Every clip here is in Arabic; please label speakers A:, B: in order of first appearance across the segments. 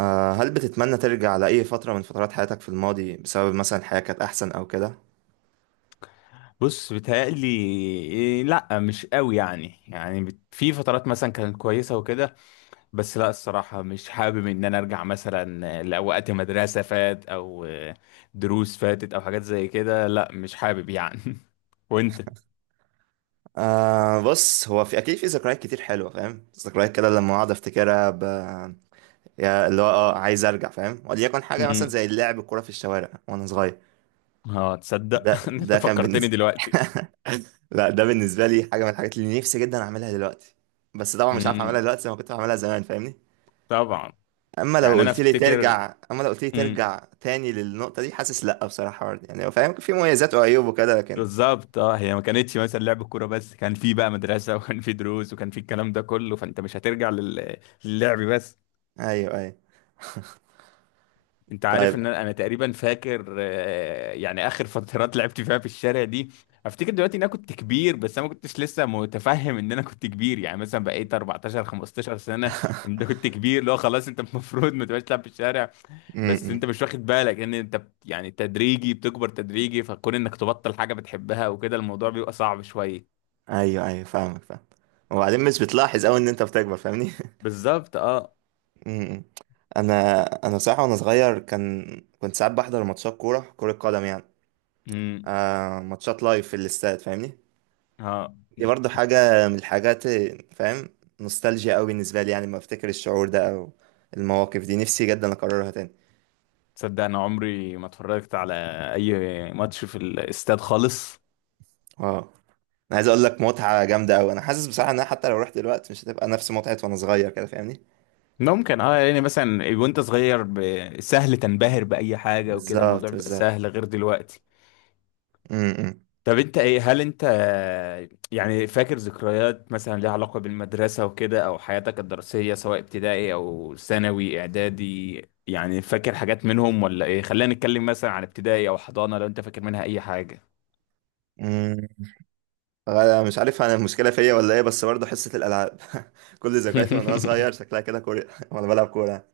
A: هل بتتمنى ترجع لأي فترة من فترات حياتك في الماضي بسبب مثلا الحياة كانت أحسن أو كده؟
B: بص بيتهيألي. إيه، لا مش قوي يعني في فترات مثلا كانت كويسة وكده. بس لا الصراحة مش حابب ان انا ارجع مثلا لوقت مدرسة فات او دروس فاتت او حاجات زي كده، لا مش حابب يعني. وانت؟
A: بص، هو في أكيد في ذكريات كتير حلوة، فاهم؟ ذكريات كده لما أقعد أفتكرها يا اللي هو عايز أرجع، فاهم؟ وليكن حاجة مثلا
B: امم.
A: زي اللعب الكورة في الشوارع وأنا صغير.
B: اه، تصدق
A: ده
B: إن انت
A: ده كان
B: فكرتني
A: بالنسبة.
B: دلوقتي.
A: لا، ده بالنسبة لي حاجة من الحاجات اللي نفسي جدا أعملها دلوقتي، بس طبعا مش عارف أعملها
B: امم.
A: دلوقتي زي ما كنت بعملها زمان، فاهمني؟
B: طبعا. يعني انا افتكر.
A: أما لو قلت لي
B: امم.
A: ترجع تاني للنقطة دي، حاسس لأ بصراحة برضه. يعني هو فاهم، في مميزات وعيوب وكده، لكن
B: بالظبط اه، هي ما كانتش مثلا لعب كوره بس، كان في بقى مدرسه وكان في دروس وكان في الكلام ده كله، فانت مش هترجع للعب بس.
A: ايوه ايوه.
B: انت عارف
A: طيب.
B: ان انا تقريبا فاكر، يعني اخر فترات لعبت فيها في الشارع دي. افتكر دلوقتي ان انا كنت كبير، بس انا ما كنتش لسه متفهم ان انا كنت كبير، يعني مثلا بقيت 14 15 سنه. انت كنت كبير، لو خلاص انت المفروض ما تبقاش تلعب في الشارع. بس
A: امم.
B: انت مش واخد بالك ان انت يعني تدريجي بتكبر، تدريجي، فكون انك تبطل حاجه بتحبها وكده الموضوع بيبقى صعب شويه.
A: ايوه ايوه، فاهمك، فاهم. وبعدين مش بتلاحظ قوي ان انت بتكبر، فاهمني.
B: بالظبط اه.
A: امم. انا بصراحه وانا صغير كان، كنت ساعات بحضر ماتشات كوره، كره قدم يعني.
B: امم.
A: ماتشات لايف في الاستاد، فاهمني.
B: اه،
A: دي برضو حاجه من الحاجات، فاهم. نوستالجيا قوي بالنسبه لي، يعني لما افتكر الشعور ده او المواقف دي، نفسي جدا اكررها تاني.
B: تصدق انا عمري ما اتفرجت على اي ماتش في الاستاد خالص.
A: اه انا عايز اقول لك متعه جامده قوي. انا حاسس بصراحه ان أنا حتى لو رحت دلوقتي مش هتبقى نفس متعه وانا صغير كده، فاهمني.
B: ممكن اه، يعني مثلا وانت صغير سهل تنبهر بأي حاجة وكده
A: بالظبط
B: الموضوع بيبقى
A: بالظبط.
B: سهل غير دلوقتي.
A: امم.
B: طب انت ايه، هل انت يعني فاكر ذكريات مثلا ليها علاقة بالمدرسة وكده او حياتك الدراسية، سواء ابتدائي او ثانوي اعدادي؟ يعني فاكر حاجات منهم ولا ايه؟ خلينا نتكلم مثلا عن ابتدائي او حضانة، لو انت فاكر منها اي حاجة.
A: مم. أنا مش عارف، انا المشكله فيا ولا ايه، بس برضه حصه الالعاب. كل ذكرياتي وانا صغير شكلها كده كوره، وانا بلعب كوره.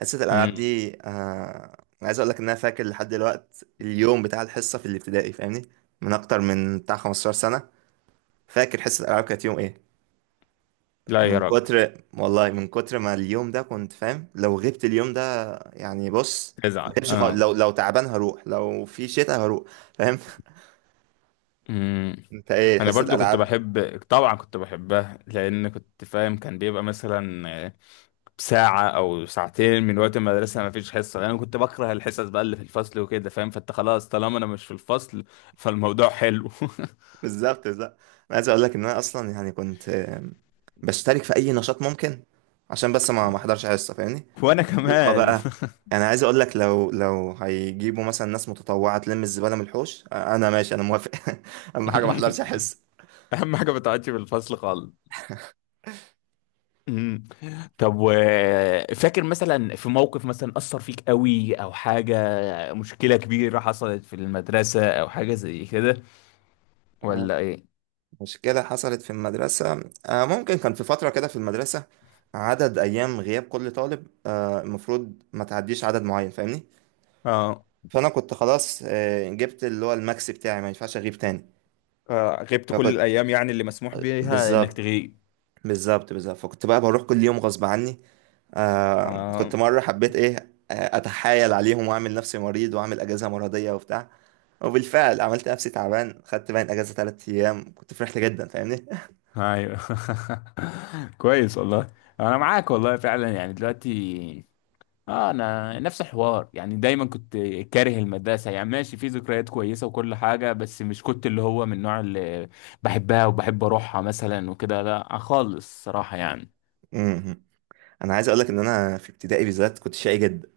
A: حصه الالعاب
B: مم.
A: دي، أنا عايز اقول لك ان انا فاكر لحد دلوقت اليوم بتاع الحصه في الابتدائي، فاهمني. من اكتر من بتاع 15 سنه، فاكر حصه الالعاب كانت يوم ايه.
B: لا يا
A: من
B: راجل.
A: كتر والله، من كتر ما اليوم ده كنت فاهم لو غبت اليوم ده، يعني بص، ما
B: تزعل.
A: غيبش خالص. لو تعبان هروح، لو في شتاء هروح، فاهم.
B: اه،
A: انت ايه،
B: انا
A: حصه
B: برضو كنت
A: الالعاب؟
B: بحب، طبعا كنت بحبها لان كنت فاهم كان بيبقى مثلا ساعة او ساعتين من وقت المدرسة ما فيش حصة، لان انا كنت بكره الحصص بقى اللي في الفصل وكده فاهم، فانت خلاص طالما انا مش في الفصل فالموضوع حلو.
A: بالظبط بالظبط. انا عايز اقول لك ان انا اصلا يعني كنت بشترك في اي نشاط ممكن عشان بس ما احضرش حصه، فاهمني.
B: وانا
A: موسيقى
B: كمان.
A: بقى، انا عايز اقول لك، لو لو هيجيبوا مثلا ناس متطوعه تلم الزباله من الحوش، انا ماشي، انا موافق. اهم حاجه ما احضرش حصه.
B: اهم حاجة ما تقعدش في الفصل خالص. أمم. طب و، فاكر مثلا في موقف مثلا أثر فيك قوي او حاجة، مشكلة كبيرة حصلت في المدرسة او حاجة زي كده،
A: آه،
B: ولا ايه؟
A: مشكله حصلت في المدرسه، ممكن كان في فتره كده في المدرسه عدد ايام غياب كل طالب، المفروض ما تعديش عدد معين، فاهمني.
B: اه.
A: فانا كنت خلاص، جبت اللي هو الماكس بتاعي، ما ينفعش اغيب تاني.
B: غبت كل
A: فكنت
B: الأيام يعني اللي مسموح بيها إنك
A: بالظبط
B: تغيب.
A: بالظبط بالظبط، فكنت بقى بروح كل يوم غصب عني. آه.
B: اه.
A: كنت مرة حبيت ايه، اتحايل عليهم واعمل نفسي مريض واعمل اجازة مرضية وبتاع، وبالفعل عملت نفسي تعبان، خدت باين اجازة ثلاث ايام، كنت فرحت جدا، فاهمني.
B: ايوه كويس والله. انا معاك والله فعلا، يعني دلوقتي اه انا نفس الحوار، يعني دايما كنت كاره المدرسه، يعني ماشي في ذكريات كويسه وكل حاجه، بس مش كنت اللي هو من النوع اللي بحبها وبحب اروحها مثلا وكده، لا خالص صراحه يعني.
A: مهم. انا عايز اقولك ان انا في ابتدائي بالذات كنت شقي جدا.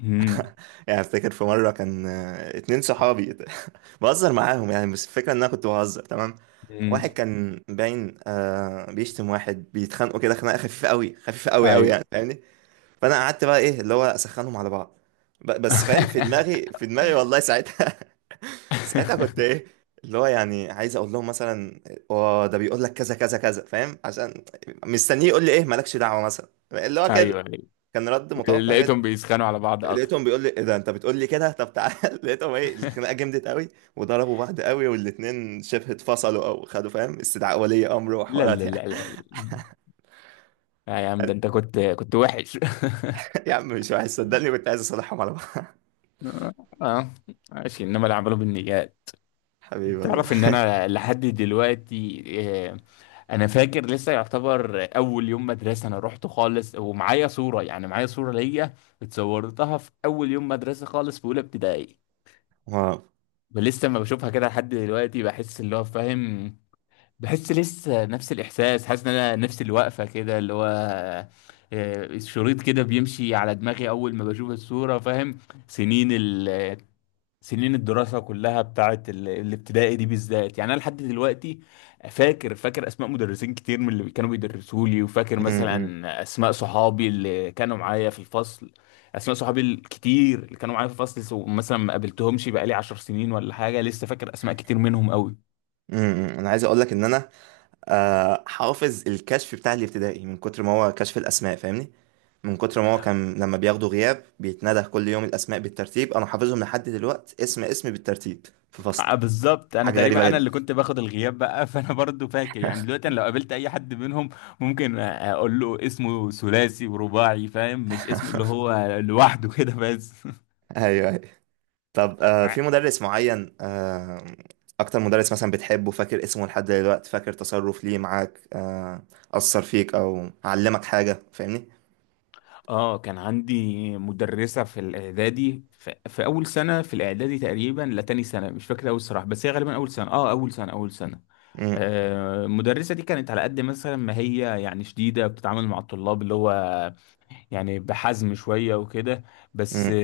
B: امم.
A: يعني افتكر في مرة كان، اتنين صحابي بهزر معاهم يعني، بس الفكرة ان انا كنت بهزر تمام.
B: أمم.
A: واحد كان باين بيشتم واحد، بيتخانقوا كده خناقة خفيفة قوي، خفيفة قوي قوي يعني،
B: ايوه.
A: فاهمني. فانا قعدت بقى ايه، اللي هو اسخنهم على بعض. بس فاهم، في دماغي في دماغي والله ساعتها، ساعتها كنت ايه، اللي هو يعني عايز اقول لهم مثلا اه ده بيقول لك كذا كذا كذا، فاهم؟ عشان مستنيه يقول لي ايه، مالكش دعوه، مثلا اللي هو كده،
B: ايوه
A: كان رد
B: ايوه.
A: متوقع كده.
B: لقيتهم بيسخنوا على بعض اكتر.
A: لقيتهم بيقول لي ايه، ده انت بتقول لي كده، طب تعال. لقيتهم ايه، الخناقه جمدت قوي وضربوا بعض قوي، والاتنين شبه اتفصلوا او خدوا فاهم استدعاء ولي امر
B: لا لا
A: وحوارات يعني.
B: لا لا، لا يا عم ده انت كنت وحش.
A: يا عم مش وحش، صدقني كنت عايز اصالحهم على بعض.
B: اه ماشي، انما اللي عملوا بالنيات.
A: حبيبي والله.
B: تعرف ان انا لحد دلوقتي، آه، انا فاكر لسه، يعتبر اول يوم مدرسه انا رحت خالص ومعايا صوره، يعني معايا صوره ليا اتصورتها في اول يوم مدرسه خالص في اولى ابتدائي،
A: واو.
B: ولسه ما بشوفها كده لحد دلوقتي بحس اللي هو فاهم، بحس لسه نفس الاحساس، حاسس ان انا نفس الوقفه كده اللي هو الشريط كده بيمشي على دماغي اول ما بشوف الصوره فاهم. سنين ال سنين الدراسه كلها بتاعت الابتدائي دي بالذات، يعني انا لحد دلوقتي فاكر اسماء مدرسين كتير من اللي كانوا بيدرسوا لي، وفاكر
A: م- م.
B: مثلا اسماء صحابي اللي كانوا معايا في الفصل، اسماء صحابي الكتير اللي كانوا معايا في الفصل، مثلا ما قابلتهمش بقالي 10 سنين ولا حاجه، لسه فاكر اسماء كتير منهم قوي.
A: امم. انا عايز اقول لك ان انا حافظ الكشف بتاع الابتدائي، من كتر ما هو كشف الاسماء، فاهمني. من كتر ما هو كان لما بياخدوا غياب بيتندى كل يوم الاسماء بالترتيب، انا حافظهم لحد دلوقتي، اسم اسم بالترتيب في فصل.
B: بالظبط، انا
A: حاجه غريبه
B: تقريبا انا
A: جدا.
B: اللي كنت باخد الغياب بقى فانا برضو فاكر، يعني دلوقتي انا لو قابلت اي حد منهم ممكن اقول له اسمه ثلاثي ورباعي فاهم، مش اسمه اللي هو لوحده كده بس.
A: ايوه ايوه. طب
B: مع-
A: في مدرس معين، اكتر مدرس مثلا بتحبه، فاكر اسمه لحد دلوقتي، فاكر تصرف ليه معاك، اثر فيك او علمك حاجه، فاهمني.
B: اه كان عندي مدرسة في الاعدادي، في اول سنة في الاعدادي تقريبا، لا تاني سنة، مش فاكر اول صراحة، بس هي غالبا اول سنة، اه اول سنة اول سنة.
A: امم
B: المدرسة دي كانت على قد مثلا ما هي يعني شديدة بتتعامل مع الطلاب اللي هو يعني بحزم شوية وكده، بس.
A: امم.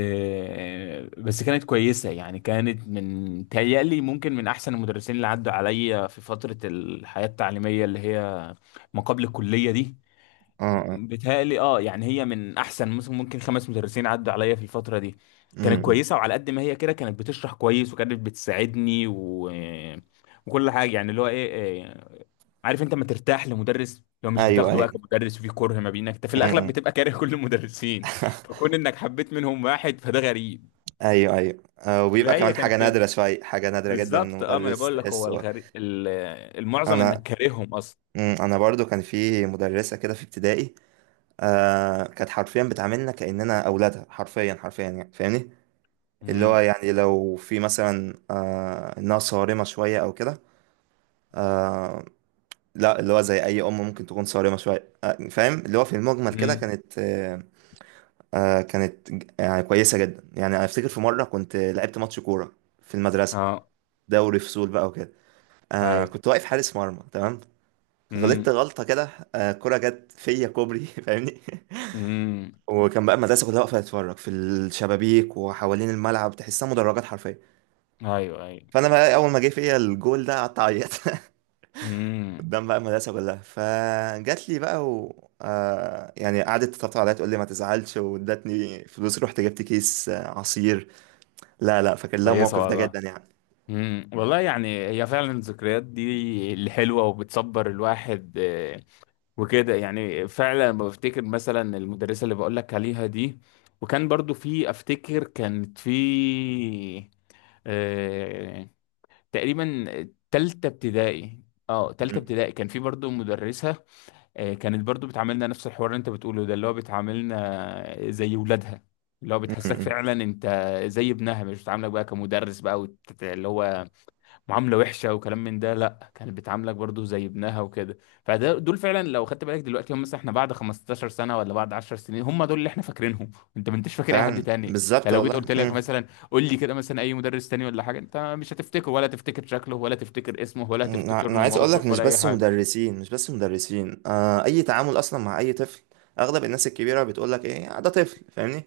B: بس كانت كويسة، يعني كانت من تهيألي ممكن من أحسن المدرسين اللي عدوا عليا في فترة الحياة التعليمية اللي هي ما قبل الكلية دي.
A: اه. آه.
B: بتهيألي اه، يعني هي من أحسن مثلا ممكن خمس مدرسين عدوا عليا في الفترة دي. كانت
A: امم امم.
B: كويسة، وعلى قد ما هي كده كانت بتشرح كويس وكانت بتساعدني وكل حاجة، يعني اللي هو ايه، إيه، عارف انت ما ترتاح لمدرس لو مش
A: ايوه
B: بتاخده بقى
A: ايوه.
B: كمدرس وفي كره ما بينك، انت في الاغلب
A: امم.
B: بتبقى كاره كل المدرسين، فكون انك حبيت منهم واحد فده غريب.
A: ايوه ايوه، وبيبقى
B: فهي
A: كمان حاجه
B: كانت كده.
A: نادره شويه، حاجه نادره جدا ان
B: بالظبط اه. ما انا
A: مدرس
B: بقول لك هو
A: تحسه.
B: الغريب، المعظم انك
A: انا،
B: كارههم اصلا.
A: انا برضو كان في مدرسه كده في ابتدائي، كانت حرفيا بتعاملنا كاننا اولادها، حرفيا حرفيا يعني، فاهمني. اللي هو
B: امم.
A: يعني لو في مثلا انها صارمه شويه او كده. آه. لا، اللي هو زي اي ام ممكن تكون صارمه شويه، فاهم، اللي هو في المجمل كده
B: امم.
A: كانت كانت يعني كويسه جدا. يعني انا افتكر في مره كنت لعبت ماتش كوره في المدرسه،
B: اه.
A: دوري فصول بقى وكده.
B: ايوه.
A: كنت واقف حارس مرمى تمام، غلطت
B: امم.
A: غلطة كده، كرة جت فيا كوبري، فاهمني.
B: امم.
A: وكان بقى المدرسة كلها واقفة تتفرج في الشبابيك وحوالين الملعب، تحسها مدرجات حرفيا.
B: ايوه ايوه.
A: فأنا بقى أول ما جه فيا الجول ده قعدت أعيط
B: امم.
A: قدام بقى المدرسة كلها. فجات لي بقى و يعني قعدت تطبطب عليا، تقول لي ما تزعلش، وادتني فلوس، رحت جبت كيس عصير. لا لا، فاكر لها
B: كويسه
A: الموقف ده
B: والله.
A: جدا يعني.
B: والله، يعني هي فعلا الذكريات دي الحلوه وبتصبر الواحد، وكده يعني، فعلا لما بفتكر مثلا المدرسة اللي بقولك عليها دي، وكان برضو في، افتكر كانت في آه تقريبا تالتة ابتدائي. اه تالتة
A: م-
B: ابتدائي كان في برضو مدرسة آه كانت برضو بتعاملنا نفس الحوار اللي انت بتقوله ده، اللي هو بتعاملنا زي ولادها، اللي هو
A: م-
B: بتحسسك
A: م.
B: فعلا انت زي ابنها، مش بتعاملك بقى كمدرس بقى اللي هو معامله وحشه وكلام من ده، لا كانت بتعاملك برضو زي ابنها وكده. فده دول فعلا، لو خدت بالك دلوقتي هم مثلا احنا بعد 15 سنه ولا بعد 10 سنين، هم دول اللي احنا فاكرينهم. انت ما انتش فاكر اي حد
A: فعلا،
B: تاني،
A: بالظبط
B: يعني لو جيت
A: والله.
B: قلت
A: م.
B: لك مثلا قول لي كده مثلا اي مدرس تاني ولا حاجه، انت مش هتفتكره ولا تفتكر شكله ولا تفتكر اسمه ولا
A: انا،
B: تفتكر
A: أنا
B: له
A: عايز اقول لك
B: موقف
A: مش
B: ولا اي
A: بس
B: حاجه.
A: مدرسين، مش بس مدرسين، اي تعامل اصلا مع اي طفل. اغلب الناس الكبيره بتقول لك ايه "ده طفل"، فاهمني.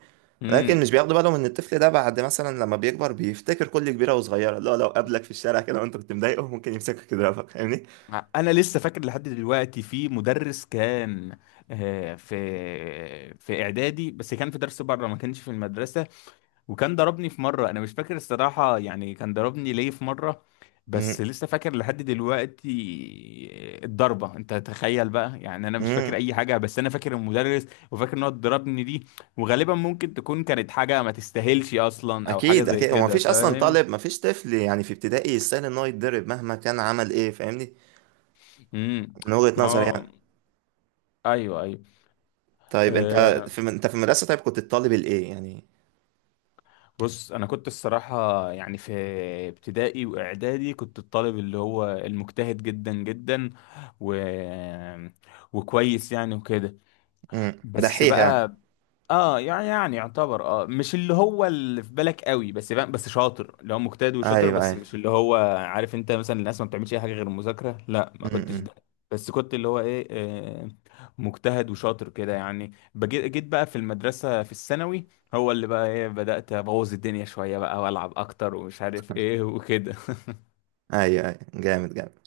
A: لكن مش
B: امم.
A: بياخدوا بالهم ان الطفل ده بعد مثلا لما بيكبر بيفتكر كل كبيره وصغيره. لا، لو قابلك في الشارع كده وانت كنت مضايقه ممكن يمسكك يضربك، فاهمني.
B: انا لسه فاكر لحد دلوقتي في مدرس كان في اعدادي، بس كان في درس بره ما كانش في المدرسه، وكان ضربني في مرة، أنا مش فاكر الصراحة يعني كان ضربني ليه في مرة، بس
A: امم.
B: لسه فاكر لحد دلوقتي الضربة. أنت تخيل بقى، يعني أنا مش فاكر
A: أمم.
B: أي حاجة بس أنا فاكر المدرس وفاكر إن هو ضربني دي، وغالبا ممكن تكون كانت حاجة ما تستاهلش أصلا أو حاجة
A: اكيد
B: زي
A: اكيد، هو
B: كده
A: مفيش اصلا طالب،
B: فاهم؟
A: مفيش طفل يعني في ابتدائي يستاهل ان هو يتضرب مهما كان عمل ايه، فاهمني.
B: امم.
A: من وجهه
B: ما
A: نظري
B: هو،
A: يعني.
B: أيوه أيوه.
A: طيب انت،
B: أه...
A: في انت في المدرسه، طيب كنت الطالب الايه يعني؟
B: بص انا كنت الصراحه، يعني في ابتدائي واعدادي كنت الطالب اللي هو المجتهد جدا جدا و... وكويس يعني وكده،
A: امم،
B: بس
A: دحيح يعني.
B: بقى اه يعني يعتبر اه مش اللي هو اللي في بالك قوي بس فاهم، بس شاطر اللي هو مجتهد وشاطر،
A: ايوه
B: بس
A: ايوه.
B: مش اللي هو عارف انت مثلا الناس ما بتعملش اي حاجه غير المذاكره، لا ما كنتش
A: امم.
B: ده. بس كنت اللي هو ايه، مجتهد وشاطر كده يعني. جيت بقى في المدرسه في الثانوي، هو اللي بقى ايه، بدات ابوظ الدنيا شويه بقى والعب اكتر ومش عارف ايه وكده.
A: ايوه ايوه، جامد جامد.